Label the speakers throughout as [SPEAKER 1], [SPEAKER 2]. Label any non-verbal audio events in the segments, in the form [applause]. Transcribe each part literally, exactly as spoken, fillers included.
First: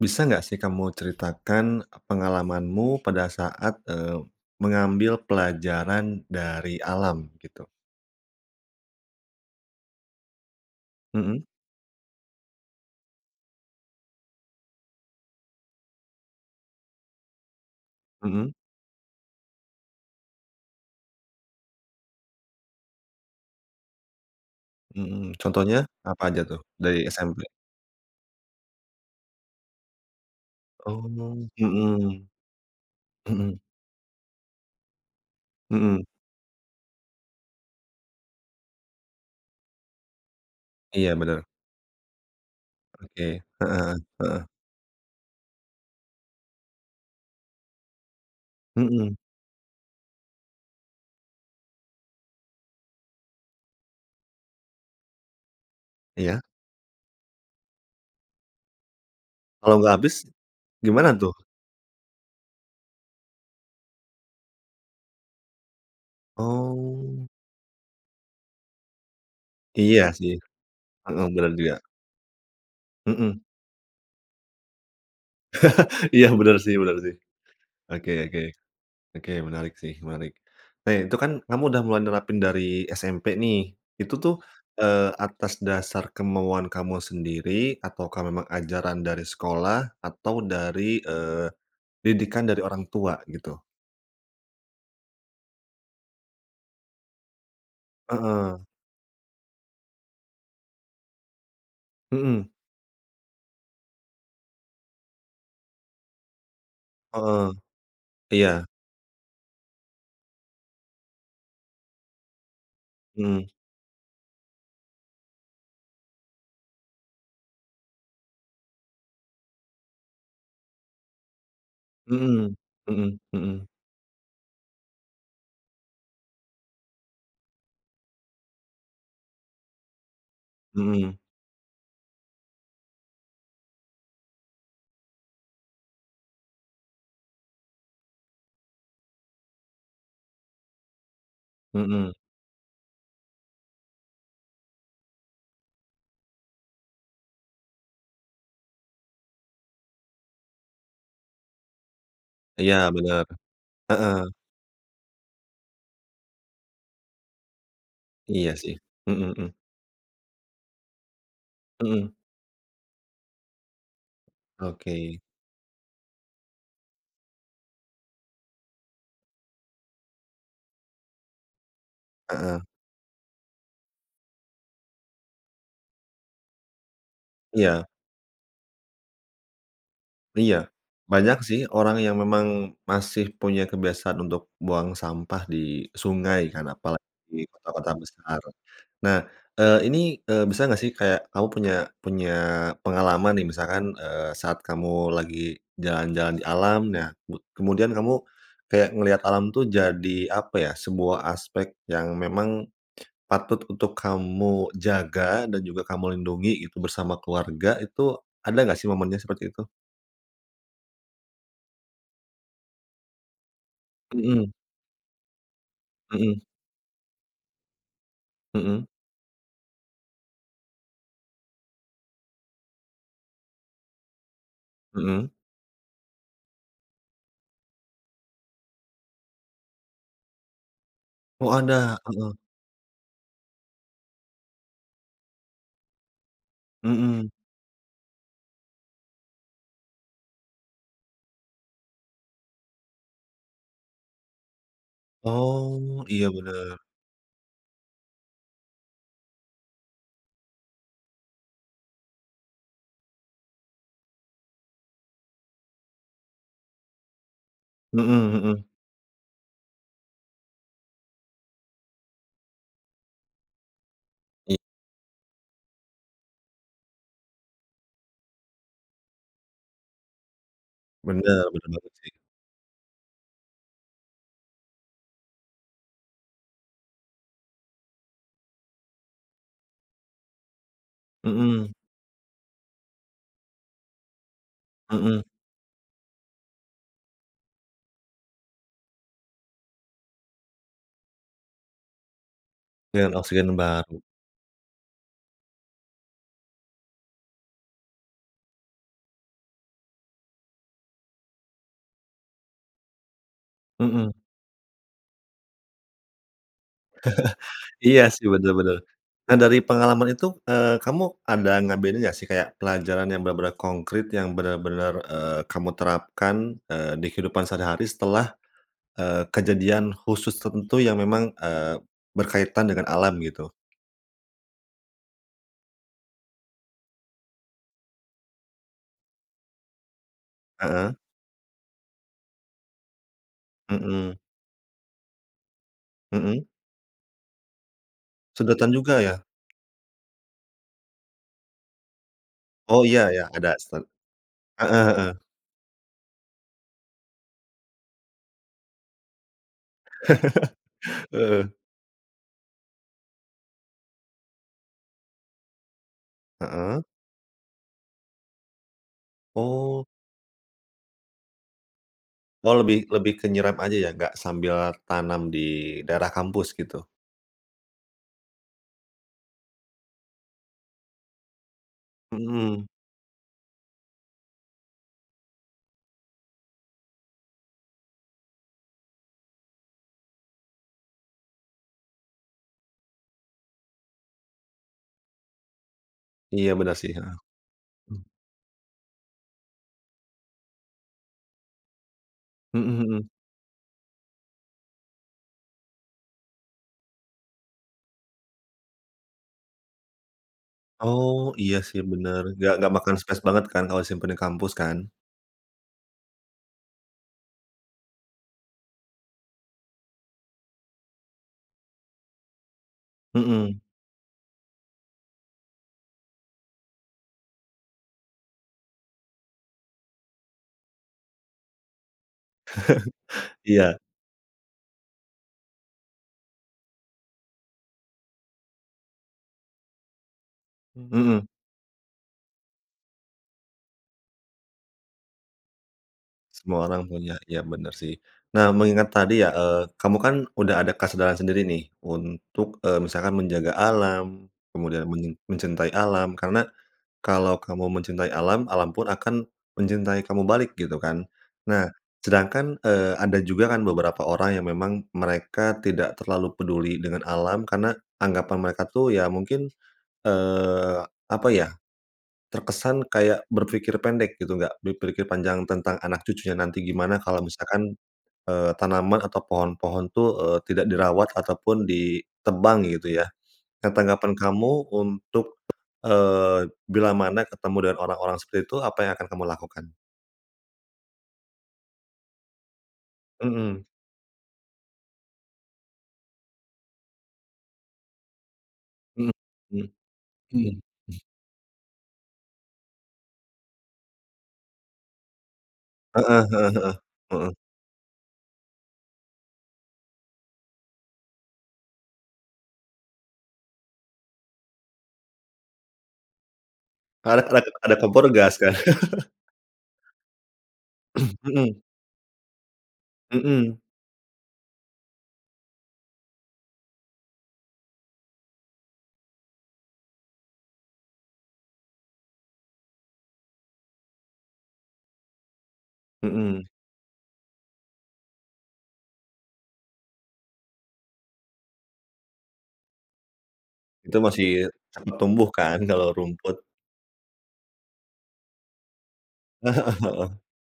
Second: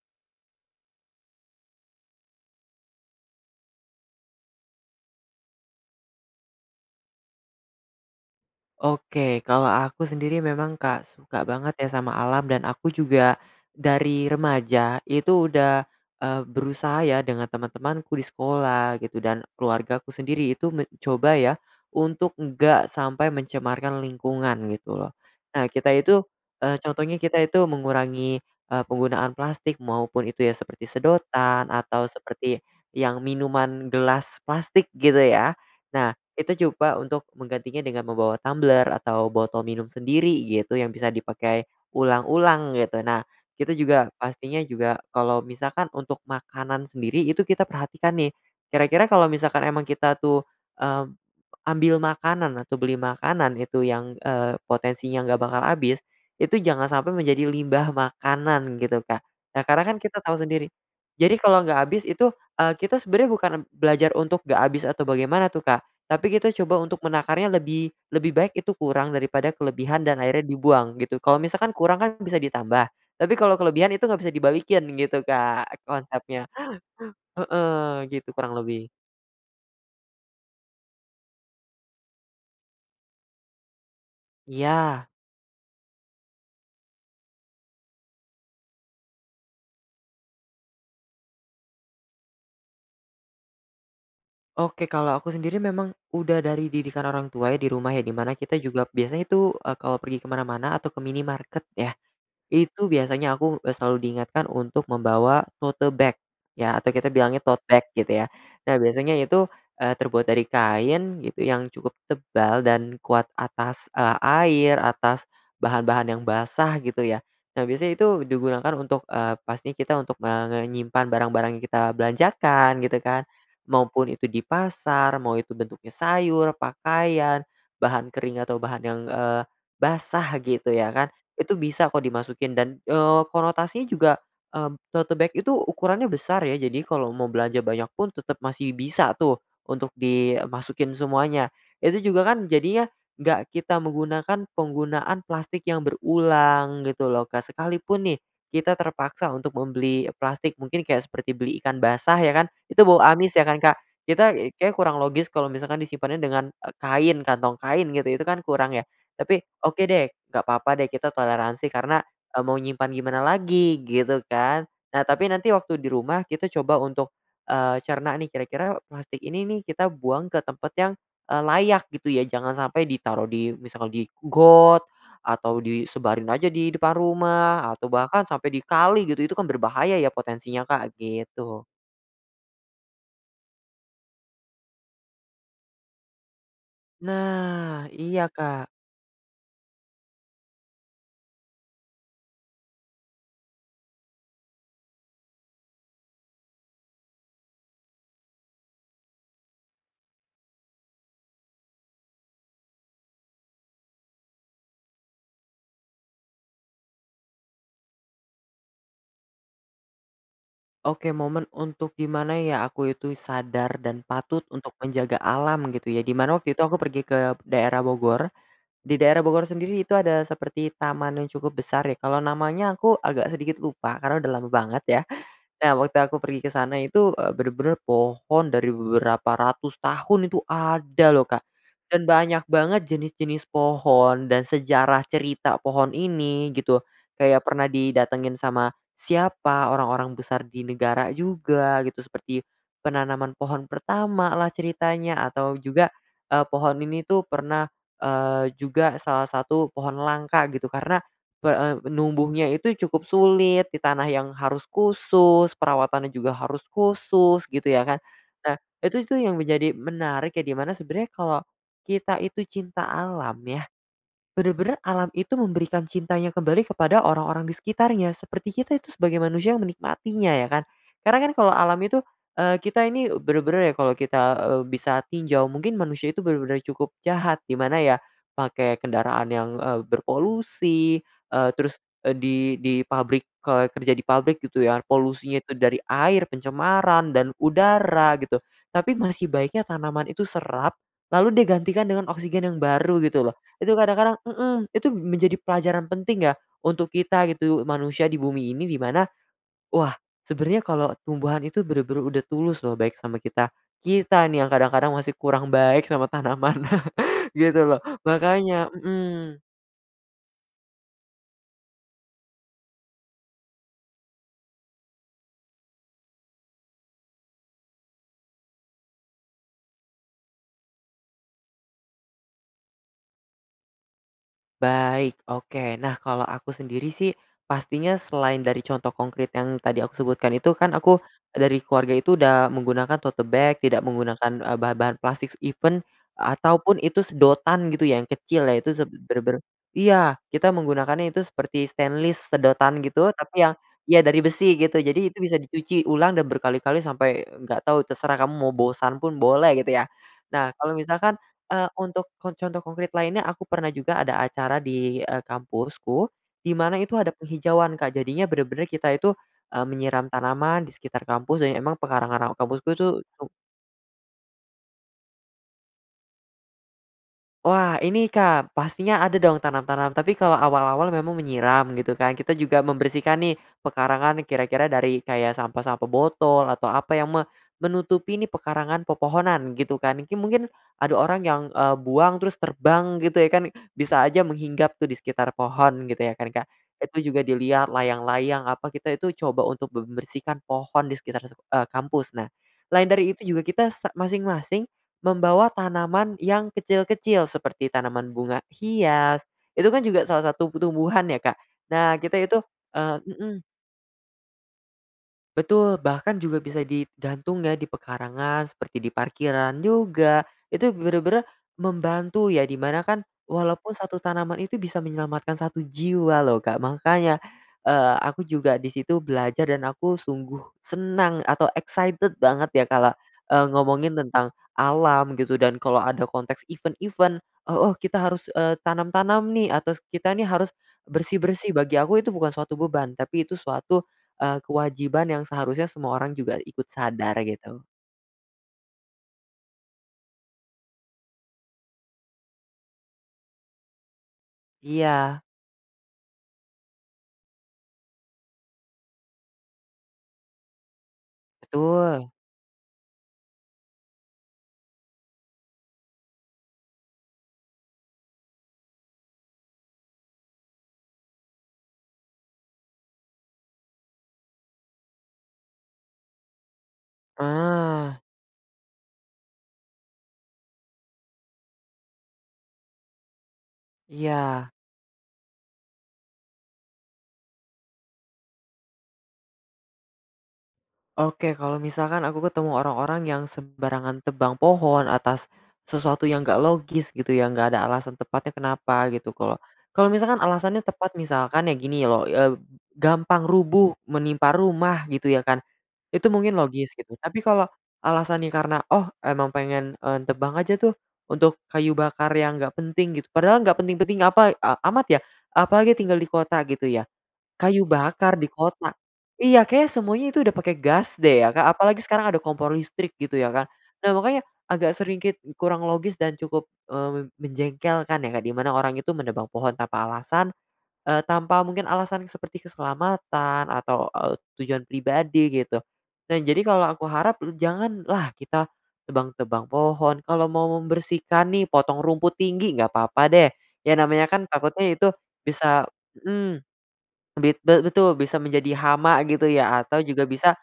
[SPEAKER 1] Bisa nggak sih kamu ceritakan pengalamanmu pada saat, eee, mengambil pelajaran dari alam, gitu?
[SPEAKER 2] Oke, kalau aku sendiri, memang, Kak,
[SPEAKER 1] Mhm.
[SPEAKER 2] suka banget ya sama alam dan aku juga, dari remaja itu udah, eee, berusaha ya dengan teman-temanku di
[SPEAKER 1] Mhm.
[SPEAKER 2] sekolah gitu, dan keluargaku sendiri itu me coba ya, untuk enggak sampai mencemarkan lingkungan, gitu loh.
[SPEAKER 1] Mhm,
[SPEAKER 2] Nah,
[SPEAKER 1] contohnya,
[SPEAKER 2] kita itu,
[SPEAKER 1] apa aja tuh
[SPEAKER 2] eee,
[SPEAKER 1] dari
[SPEAKER 2] contohnya kita
[SPEAKER 1] SMP?
[SPEAKER 2] itu mengurangi, eee, penggunaan plastik, maupun itu ya, seperti
[SPEAKER 1] Oh,
[SPEAKER 2] sedotan atau
[SPEAKER 1] mhm,
[SPEAKER 2] seperti yang
[SPEAKER 1] mhm.
[SPEAKER 2] minuman gelas plastik, gitu ya.
[SPEAKER 1] Mhm.
[SPEAKER 2] Nah, itu coba untuk menggantinya dengan membawa tumbler atau botol minum sendiri gitu, yang bisa
[SPEAKER 1] Iya benar.
[SPEAKER 2] dipakai ulang-ulang gitu. Nah,
[SPEAKER 1] Oke,
[SPEAKER 2] kita
[SPEAKER 1] heeh,
[SPEAKER 2] juga
[SPEAKER 1] heeh.
[SPEAKER 2] pastinya juga kalau misalkan untuk makanan sendiri itu kita perhatikan nih, kira-kira
[SPEAKER 1] Mhm.
[SPEAKER 2] kalau misalkan emang kita tuh, mmm, ambil makanan atau beli makanan itu yang, eee, potensinya nggak bakal habis,
[SPEAKER 1] Iya.
[SPEAKER 2] itu jangan sampai menjadi limbah makanan gitu, Kak. Nah,
[SPEAKER 1] Kalau
[SPEAKER 2] karena
[SPEAKER 1] nggak
[SPEAKER 2] kan kita
[SPEAKER 1] habis,
[SPEAKER 2] tahu sendiri.
[SPEAKER 1] gimana tuh?
[SPEAKER 2] Jadi kalau nggak habis itu, eee, kita sebenarnya bukan m belajar untuk nggak habis atau bagaimana tuh, Kak, tapi kita coba untuk
[SPEAKER 1] Oh.
[SPEAKER 2] menakarnya lebih lebih baik itu kurang daripada
[SPEAKER 1] Iya
[SPEAKER 2] kelebihan dan
[SPEAKER 1] sih.
[SPEAKER 2] akhirnya dibuang gitu.
[SPEAKER 1] Heeh
[SPEAKER 2] Kalau
[SPEAKER 1] berarti
[SPEAKER 2] misalkan
[SPEAKER 1] ya.
[SPEAKER 2] kurang kan bisa ditambah tapi
[SPEAKER 1] Mhm.
[SPEAKER 2] kalau kelebihan itu enggak bisa dibalikin gitu, Kak,
[SPEAKER 1] [chuckles] Iya,
[SPEAKER 2] konsepnya.
[SPEAKER 1] benar sih benar sih.
[SPEAKER 2] Heeh,
[SPEAKER 1] Oke
[SPEAKER 2] gitu
[SPEAKER 1] oke,
[SPEAKER 2] kurang lebih.
[SPEAKER 1] oke menarik sih, menarik, nah itu kan kamu sudah mulai nerapin dari SMP nih, itu tuh,
[SPEAKER 2] Iya.
[SPEAKER 1] eee, atas dasar kemauan kamu sendiri ataukah memang ajaran dari sekolah atau dari, eee, didikan dari orang tua gitu?
[SPEAKER 2] Oke, kalau aku sendiri memang udah dari didikan orang tua, ya di rumah ya, di mana kita
[SPEAKER 1] Heeh.
[SPEAKER 2] juga biasanya itu, eee, kalau pergi ke mana-mana atau ke minimarket ya,
[SPEAKER 1] Mhm.
[SPEAKER 2] itu biasanya aku, eee, selalu diingatkan untuk membawa to-te bag ya atau kita bilangnya
[SPEAKER 1] Heeh,
[SPEAKER 2] tote bag gitu ya.
[SPEAKER 1] iya.
[SPEAKER 2] Nah, biasanya itu, eee, terbuat dari kain gitu yang cukup tebal dan kuat
[SPEAKER 1] Mmm.
[SPEAKER 2] atas, eee, air atas bahan-bahan yang basah gitu ya. Nah, biasanya itu digunakan untuk, eee, pasti kita untuk, eee, mengenyimpan barang-barang yang kita
[SPEAKER 1] Mhm,
[SPEAKER 2] belanjakan gitu
[SPEAKER 1] mhm
[SPEAKER 2] kan.
[SPEAKER 1] mhm.
[SPEAKER 2] Maupun itu di pasar mau itu bentuknya sayur, pakaian, bahan kering atau bahan yang, eee, basah gitu ya kan,
[SPEAKER 1] Mhm.
[SPEAKER 2] itu bisa kok dimasukin dan, eee, konotasinya juga, mmm, tote bag itu ukurannya besar ya. Jadi, kalau mau belanja banyak pun tetap masih bisa tuh, untuk dimasukin semuanya. Itu
[SPEAKER 1] Mhm.
[SPEAKER 2] juga kan, jadinya enggak kita menggunakan penggunaan plastik yang berulang gitu loh, Kak. Sekalipun nih, kita terpaksa untuk membeli plastik mungkin kayak seperti beli ikan basah ya kan,
[SPEAKER 1] Iya
[SPEAKER 2] itu bau
[SPEAKER 1] benar,
[SPEAKER 2] amis ya kan, Kak,
[SPEAKER 1] heeh.
[SPEAKER 2] kita kayaknya kurang logis kalau misalkan disimpannya dengan, eee, kain kantong kain gitu itu kan
[SPEAKER 1] Iya sih,
[SPEAKER 2] kurang ya
[SPEAKER 1] mhm
[SPEAKER 2] tapi,
[SPEAKER 1] mhm.
[SPEAKER 2] oke deh nggak apa-apa deh kita toleransi karena,
[SPEAKER 1] Mhm.
[SPEAKER 2] eee, mau nyimpen gimana lagi gitu kan. Nah,
[SPEAKER 1] Oke.
[SPEAKER 2] tapi nanti waktu di rumah kita coba untuk, eee, cerna nih kira-kira plastik ini nih, kita buang ke tempat yang, eee, layak gitu ya. Jangan
[SPEAKER 1] Heeh.
[SPEAKER 2] sampai ditaruh di misalkal, di got atau disebarin aja di depan rumah
[SPEAKER 1] Iya.
[SPEAKER 2] atau bahkan sampai di kali gitu itu kan berbahaya ya
[SPEAKER 1] Iya,
[SPEAKER 2] potensinya, Kak,
[SPEAKER 1] banyak sih
[SPEAKER 2] gitu.
[SPEAKER 1] orang yang memang masih punya kebiasaan untuk buang sampah di sungai kan, apalagi di
[SPEAKER 2] Nah
[SPEAKER 1] kota-kota
[SPEAKER 2] iya,
[SPEAKER 1] besar.
[SPEAKER 2] Kak.
[SPEAKER 1] Nah, eee, ini, eee, bisa nggak sih, kayak kamu punya punya pengalaman nih misalkan, eee, saat kamu lagi jalan-jalan di alam nah mud kemudian kamu kayak ngelihat alam tuh jadi apa ya, sebuah aspek yang memang, patut untuk kamu jaga dan juga kamu lindungi itu bersama keluarga, itu ada nggak sih momennya seperti itu?
[SPEAKER 2] Oke, momen untuk di mana, ya, aku itu sadar dan patut
[SPEAKER 1] Mmm.
[SPEAKER 2] untuk menjaga alam, gitu, ya, di mana
[SPEAKER 1] Mhm.
[SPEAKER 2] waktu itu aku pergi ke daerah Bogor.
[SPEAKER 1] Mhm.
[SPEAKER 2] Di daerah Bogor sendiri itu ada seperti taman yang cukup besar, ya, kalau namanya aku agak sedikit lupa karena udah lama banget, ya.
[SPEAKER 1] Mhm.
[SPEAKER 2] Nah, waktu aku pergi ke sana itu, eee, bener-bener pohon dari beberapa ratus tahun itu ada, lho, Kak.
[SPEAKER 1] Oh, ada,
[SPEAKER 2] Dan
[SPEAKER 1] heeh.
[SPEAKER 2] banyak banget jenis-jenis pohon dan sejarah cerita pohon ini, gitu,
[SPEAKER 1] Mhm.
[SPEAKER 2] kayak pernah didatengin sama siapa, orang-orang besar di negara juga, gitu, seperti penanaman pohon pertama, lah, ceritanya, atau juga,
[SPEAKER 1] Oh. Iya
[SPEAKER 2] eee, pohon
[SPEAKER 1] bener.
[SPEAKER 2] ini, tuh, pernah, eee, juga salah satu pohon langka, gitu, karena pe eee, numbuhnya itu cukup sulit, di tanah yang harus khusus, perawatannya juga harus khusus, gitu, ya, kan.
[SPEAKER 1] Mhm
[SPEAKER 2] Nah,
[SPEAKER 1] mhm.
[SPEAKER 2] itu itu yang menjadi menarik, ya, di mana sebenernya kalau kita itu cinta alam, ya,
[SPEAKER 1] I
[SPEAKER 2] bener-bener alam itu memberikan cintanya kembali kepada orang-orang di sekitarnya, seperti kita itu sebagai manusia yang menikmatinya, ya, kan. Karena, kan,
[SPEAKER 1] Bener,
[SPEAKER 2] kalau
[SPEAKER 1] bener
[SPEAKER 2] alam
[SPEAKER 1] banget,
[SPEAKER 2] itu
[SPEAKER 1] sih.
[SPEAKER 2] eee, kita ini bener-bener, ya, kalau kita, eee, bisa tinjau mungkin manusia itu bener-bener cukup jahat. Gimana, ya, pakai kendaraan yang, eee, berpolusi, eee,
[SPEAKER 1] Mmm.
[SPEAKER 2] terus, eee, di di pabrik kalau kerja di pabrik, gitu, ya,
[SPEAKER 1] Mhm.
[SPEAKER 2] polusinya itu dari air, pencemaran dan udara, gitu. Tapi masih baiknya tanaman itu serap lalu dia gantikan dengan oksigen yang baru,
[SPEAKER 1] Dengan
[SPEAKER 2] gitu, lho.
[SPEAKER 1] oksigen yang
[SPEAKER 2] Itu
[SPEAKER 1] baru.
[SPEAKER 2] kadang-kadang mhm, itu menjadi pelajaran penting, ya, untuk kita, gitu, manusia di bumi ini, di mana, wah, sebenernya kalau tumbuhan itu bener-bener udah tulus, lho, baik sama kita.
[SPEAKER 1] Mhm.
[SPEAKER 2] Kita, nih, yang kadang-kadang masih kurang baik sama tanaman, [chuckles] gitu,
[SPEAKER 1] [chuckles]
[SPEAKER 2] lho.
[SPEAKER 1] Iya, sih, bener
[SPEAKER 2] Makanya
[SPEAKER 1] bener. Dan
[SPEAKER 2] mmm.
[SPEAKER 1] dari pengalaman itu, eee, kamu ada ngebedain nggak sih kayak pelajaran yang bener-bener konkrit, yang bener-bener, eee, kamu terapkan, eee, di kehidupan sehari-hari setelah, eee, kejadian khusus tertentu yang memang, eee, berkaitan dengan alam, gitu?
[SPEAKER 2] Baik, oke. Nah, kalau aku sendiri, sih, pastinya selain dari contoh konkrit yang tadi aku sebutkan itu, kan,
[SPEAKER 1] Heeh.
[SPEAKER 2] aku dari keluarga itu udah menggunakan tote bag, tidak
[SPEAKER 1] Mhm.
[SPEAKER 2] menggunakan, eee, bahan-bahan plastik, even
[SPEAKER 1] Mhm.
[SPEAKER 2] atau pun itu sedotan, gitu, yang kecil, ya, itu
[SPEAKER 1] Sedotan
[SPEAKER 2] se
[SPEAKER 1] juga, ya?
[SPEAKER 2] bener-bener iya, kita menggunakannya itu seperti stainless
[SPEAKER 1] Oh,
[SPEAKER 2] sedotan,
[SPEAKER 1] iya
[SPEAKER 2] gitu,
[SPEAKER 1] iya,
[SPEAKER 2] tapi
[SPEAKER 1] ada,
[SPEAKER 2] yang,
[SPEAKER 1] stain
[SPEAKER 2] ya, dari besi, gitu.
[SPEAKER 1] heeh
[SPEAKER 2] Jadi
[SPEAKER 1] heeh.
[SPEAKER 2] itu bisa dicuci ulang dan berkali-kali sampai nggak tau terserah kamu mau bosan pun boleh, gitu, ya. Nah, kalau
[SPEAKER 1] [chuckles]
[SPEAKER 2] misalkan,
[SPEAKER 1] Heeh.
[SPEAKER 2] eee, untuk kon contoh konkrit lainnya, aku pernah juga ada acara di, eee, kampusku, di mana
[SPEAKER 1] Heeh.
[SPEAKER 2] itu ada penghijauan, Kak, jadinya bener-bener kita itu, eee,
[SPEAKER 1] Oh.
[SPEAKER 2] menyiram tanaman di sekitar kampus dan emang pekarangan ra
[SPEAKER 1] Oh,
[SPEAKER 2] kampusku,
[SPEAKER 1] lebih
[SPEAKER 2] tuh,
[SPEAKER 1] lebih
[SPEAKER 2] cu
[SPEAKER 1] ke nyerep aja, ya, nggak sambil tanam di daerah kampus? Gitu.
[SPEAKER 2] Wah, ini, Kak, pastinya ada, dong, tanam-tanam, tapi kalau awal-awal memang menyiram, gitu, kan, kita juga
[SPEAKER 1] Mhm.
[SPEAKER 2] membersihkan, nih, pekarangan, kira-kira dari kayak sampah-sampah botol atau apa yang me menutupi, nih, pekarangan pepohonan, gitu, kan, kin mungkin ada orang yang, eee, buang terus terbang, gitu, ya, kan. Bisa aja menghinggap, tuh, di sekitar pohon, gitu, kan, ya, Kak.
[SPEAKER 1] Iya, bener, sih.
[SPEAKER 2] Itu
[SPEAKER 1] Heeh.
[SPEAKER 2] juga dilihat, layang-layang apa kita itu coba untuk membersihkan pohon di sekitar, eee, kampus. Nah,
[SPEAKER 1] Mhm
[SPEAKER 2] lain
[SPEAKER 1] mhm.
[SPEAKER 2] dari itu juga kita sa masing-masing membawa tanaman yang kecil-kecil seperti tanaman bunga hias, itu, kan, juga salah satu tumbuhan, ya,
[SPEAKER 1] Oh,
[SPEAKER 2] Kak,
[SPEAKER 1] iya, sih,
[SPEAKER 2] Nah, kita
[SPEAKER 1] bener,
[SPEAKER 2] itu,
[SPEAKER 1] nggak nggak makan
[SPEAKER 2] eee
[SPEAKER 1] space
[SPEAKER 2] mhm.
[SPEAKER 1] banget, kan, kalau simpen di kampus, kan?
[SPEAKER 2] Betul. Bahkan juga bisa digantung, ya, di pekarangan seperti di parkiran juga, itu bener-bener membantu, ya, di mana, kan,
[SPEAKER 1] Mhm.
[SPEAKER 2] walaupun satu tanaman itu bisa menyelamatkan satu jiwa, lho, Kak. Makanya, eee, aku juga di situ belajar dan aku sungguh senang atau excited banget, ya, kalau,
[SPEAKER 1] [chuckles]
[SPEAKER 2] eee,
[SPEAKER 1] Iya.
[SPEAKER 2] ngomongin tentang alam, gitu, dan kalau ada konteks event-event, "Oh oh, kita harus, eee, tanam-tanam, nih, atau kita, nih, harus
[SPEAKER 1] Hmm.
[SPEAKER 2] bersih-bersih." Bagi aku itu bukan suatu beban. Tapi itu suatu, eee, kewajiban yang seharusnya semua orang juga
[SPEAKER 1] Semua
[SPEAKER 2] ikut
[SPEAKER 1] orang
[SPEAKER 2] sadar,
[SPEAKER 1] punya, iya
[SPEAKER 2] gitu.
[SPEAKER 1] benar, sih. Nah, mengingat tadi, ya, eee, kamu, kan, udah ada kesadaran sendiri, nih, untuk, eee, misalkan menjaga alam, kemudian men
[SPEAKER 2] Iya.
[SPEAKER 1] mencintai alam karena kalau kamu mencintai alam, alam pun akan mencintai kamu balik, gitu, kan. Nah,
[SPEAKER 2] Betul.
[SPEAKER 1] sedangkan, eee, ada juga, kan, beberapa orang yang memang mereka tidak terlalu peduli dengan alam karena anggapan mereka, tuh, ya, mungkin, eee, apa ya, terkesan kayak berpikir pendek, gitu, nggak berpikir panjang tentang anak cucunya nanti gimana kalau misalkan,
[SPEAKER 2] Ah.
[SPEAKER 1] eee, tanaman atau pohon-pohon, tuh, eee, tidak dirawat atau pun ditebang, gitu, ya. Nah, tanggapan
[SPEAKER 2] Iya.
[SPEAKER 1] kamu untuk, eee, bilamana ketemu dengan orang-orang seperti itu, apa yang akan kamu lakukan?
[SPEAKER 2] Oke, kalau misalkan aku ketemu orang-orang yang
[SPEAKER 1] Mhm.
[SPEAKER 2] sembarangan tebang pohon atas sesuatu yang enggak logis gitu ya, enggak ada alasan tepatnya kenapa gitu,
[SPEAKER 1] Heeh
[SPEAKER 2] kalau
[SPEAKER 1] heeh
[SPEAKER 2] kalau misalkan
[SPEAKER 1] heeh.
[SPEAKER 2] alasannya tepat
[SPEAKER 1] [clears throat]
[SPEAKER 2] misalkan ya gini loh, eb gampang rubuh, menimpa rumah gitu ya, kan. Itu
[SPEAKER 1] Heeh
[SPEAKER 2] mungkin
[SPEAKER 1] heeh heeh
[SPEAKER 2] logis gitu, tapi
[SPEAKER 1] heeh.
[SPEAKER 2] kalau alasannya karena, "Oh emang pengen en tebang aja tuh untuk kayu bakar yang enggak penting." Gitu, padahal enggak penting-penting apa, e amat ya, apalagi tinggal di kota gitu ya.
[SPEAKER 1] Ka rak rak
[SPEAKER 2] Kayu
[SPEAKER 1] ada kompor
[SPEAKER 2] bakar di
[SPEAKER 1] gas kan.
[SPEAKER 2] kota,
[SPEAKER 1] [chuckles]
[SPEAKER 2] iya kayaknya semuanya itu udah pake gas
[SPEAKER 1] [clears throat]
[SPEAKER 2] deh ya, Kak,
[SPEAKER 1] Mhm.
[SPEAKER 2] apalagi sekarang ada kompor listrik gitu ya kan.
[SPEAKER 1] Mhm.
[SPEAKER 2] Nah, makanya agak sedikit kurang logis dan cukup, eee, mem menjengkelkan ya, Kak, di mana orang itu menebang pohon tanpa alasan, eee, tanpa mungkin alasan seperti keselamatan atau, eee, tujuan pribadi gitu. Nah jadi
[SPEAKER 1] Mhm.
[SPEAKER 2] kalau aku harap m janganlah kita tebang-tebang pohon, kalau mau membersihkan nih potong rumput tinggi nggak apa-apa deh, ya
[SPEAKER 1] Itu
[SPEAKER 2] namanya kan
[SPEAKER 1] masih
[SPEAKER 2] takutnya itu
[SPEAKER 1] tumbuh kan
[SPEAKER 2] bisa
[SPEAKER 1] kalau rumput.
[SPEAKER 2] mhm, e bit be betul bisa menjadi hama gitu ya, atau juga
[SPEAKER 1] [chuckles] Heeh
[SPEAKER 2] bisa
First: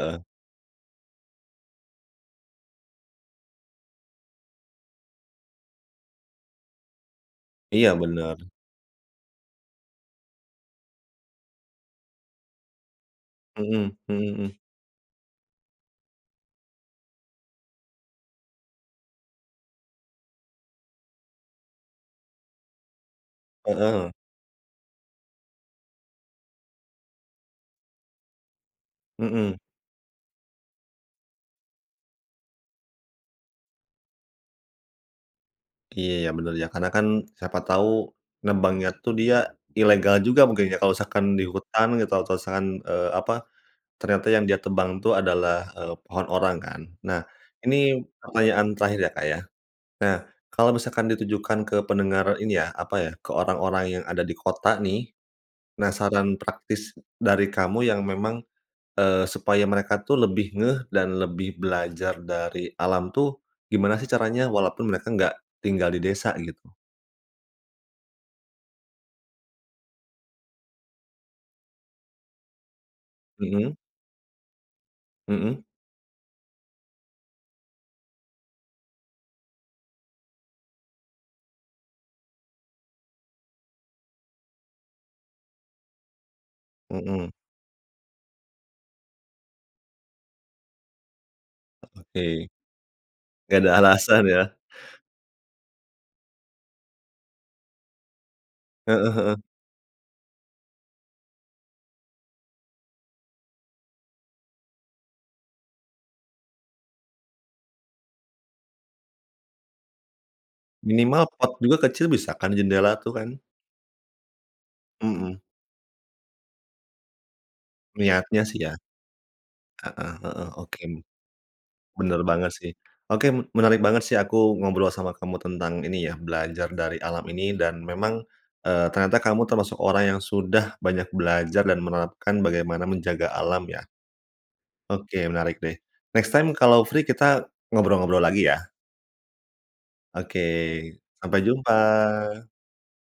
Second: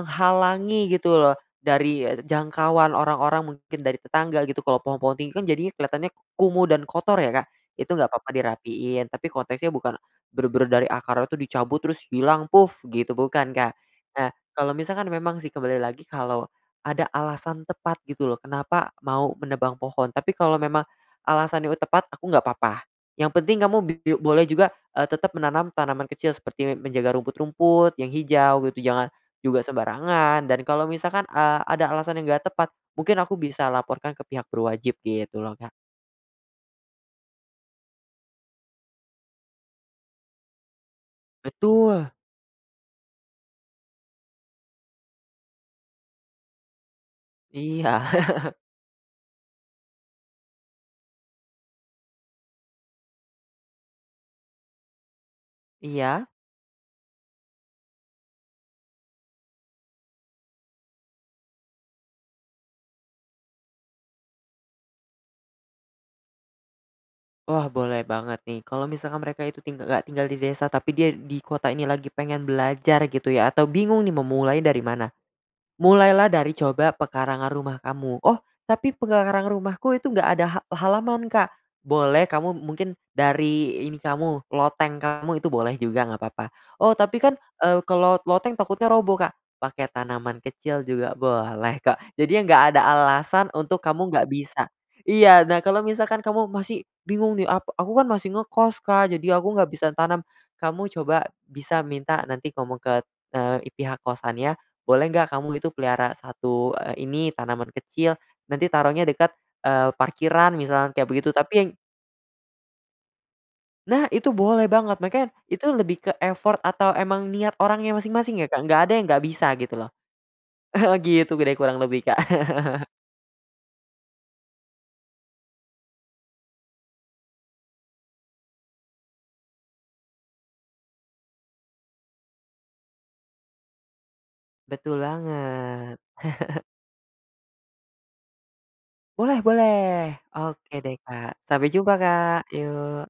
[SPEAKER 1] heeh.
[SPEAKER 2] gitu loh, dari e jangkauan orang-orang mungkin dari tetangga gitu, kalau pohon-pohon tinggi kan jadinya kelihatannya kumuh dan kotor ya, Kak, itu
[SPEAKER 1] Iya
[SPEAKER 2] nggak apa-apa
[SPEAKER 1] benar.
[SPEAKER 2] dirapihin, tapi konteksnya bukan benar-benar dari akar itu dicabut terus hilang puf gitu, bukan Kak.
[SPEAKER 1] Mhm,
[SPEAKER 2] Nah,
[SPEAKER 1] mhm, hmm.
[SPEAKER 2] kalau misalkan memang sih kembali lagi kalau ada alasan tepat gitu loh, kenapa mau menebang pohon, tapi kalau memang alasannya tepat aku nggak apa-apa, yang penting kamu bip
[SPEAKER 1] Heeh.
[SPEAKER 2] biu boleh juga, eee, tetap menanam tanaman kecil seperti menjaga rumput-rumput yang hijau gitu, jangan
[SPEAKER 1] Mhm.
[SPEAKER 2] juga sembarangan dan kalau misalkan, eee, ada alasan yang gak tepat, mungkin aku bisa laporkan ke pihak berwajib gitu loh, Kak.
[SPEAKER 1] Iya benar ya, karena kan siapa tahu nebangnya tuh dia ilegal juga mungkin ya, kalau misalkan di hutan
[SPEAKER 2] Betul.
[SPEAKER 1] gitu atau misalkan, eee, apa, ternyata yang dia tebang tuh adalah, eee, pohon orang kan. Nah
[SPEAKER 2] Iya.
[SPEAKER 1] ini
[SPEAKER 2] [chuckles]
[SPEAKER 1] pertanyaan terakhir ya, Kak, ya. Nah, kalau misalkan ditujukan ke pendengar ini ya, apa ya, ke orang-orang yang ada di kota nih,
[SPEAKER 2] Iya?
[SPEAKER 1] penasaran praktis dari kamu yang memang, eee, supaya mereka tuh lebih ngeh dan lebih belajar dari alam tuh gimana sih caranya, walaupun mereka nggak tinggal di desa gitu?
[SPEAKER 2] Wah, boleh banget nih kalau misalkan mereka itu ting nggak tinggal di desa, tapi dia di kota ini lagi pengen belajar gitu ya atau
[SPEAKER 1] Mhm.
[SPEAKER 2] bingung nih memulai dari mana.
[SPEAKER 1] Mhm.
[SPEAKER 2] Mulailah dari coba pekarangan rumah kamu, "Oh, tapi pekarangan rumahku itu enggak ada ha halaman Kak." Boleh kamu mungkin dari ini kamu, loteng kamu itu boleh juga nggak papa, "Oh, tapi
[SPEAKER 1] Mhm.
[SPEAKER 2] kan, eee, kalau loteng takutnya roboh Kak." Pakai tanaman kecil juga boleh
[SPEAKER 1] Oh,
[SPEAKER 2] kok. Jadi ya
[SPEAKER 1] oke.
[SPEAKER 2] nggak ada alasan
[SPEAKER 1] Gak ada
[SPEAKER 2] untuk kamu
[SPEAKER 1] alasan
[SPEAKER 2] nggak
[SPEAKER 1] ya.
[SPEAKER 2] bisa iya, nah kalau misalkan kamu masih bingung nih ap "Aku kan masih ngekos Kak,
[SPEAKER 1] Heeh
[SPEAKER 2] jadi
[SPEAKER 1] heeh.
[SPEAKER 2] aku nggak bisa tanam." Kamu coba bisa minta nanti ngomong ke, eee, itihak kosannya, boleh nggak kamu itu pelihara satu, eee, ini tanaman kecil nanti taruhnya dekat, eee, parkiran misal kayak
[SPEAKER 1] Minimal
[SPEAKER 2] begitu,
[SPEAKER 1] pot
[SPEAKER 2] tapi
[SPEAKER 1] juga kecil bisa kan, jendela tuh kan?
[SPEAKER 2] Nah, itu boleh banget, makanya
[SPEAKER 1] Mmm.
[SPEAKER 2] itu lebih ke effort atau emang niat orangnya
[SPEAKER 1] Niatnya
[SPEAKER 2] masing-masing ya,
[SPEAKER 1] sih
[SPEAKER 2] Kak,
[SPEAKER 1] ya.
[SPEAKER 2] enggak ada yang nggak bisa gitu loh.
[SPEAKER 1] Heeh heeh, oke.
[SPEAKER 2] [chuckles] gitu gede kurang lebih, Kak.
[SPEAKER 1] Benar banget sih.
[SPEAKER 2] [chuckles]
[SPEAKER 1] Oke menarik banget sih aku ngobrol sama kamu tentang ini ya, belajar dari alam ini dan memang, eee, ternyata kamu termasuk orang yang sudah banyak belajar dan menerapkan bagaimana menjaga alam ya.
[SPEAKER 2] Betul
[SPEAKER 1] Oke menarik deh.
[SPEAKER 2] banget.
[SPEAKER 1] Next time kalau free kita ngobrol-ngobrol lagi ya.
[SPEAKER 2] Boleh boleh.
[SPEAKER 1] Oke,
[SPEAKER 2] Oke deh, Kak,
[SPEAKER 1] sampai
[SPEAKER 2] sampai jumpa Kak.
[SPEAKER 1] jumpa.
[SPEAKER 2] Yuk.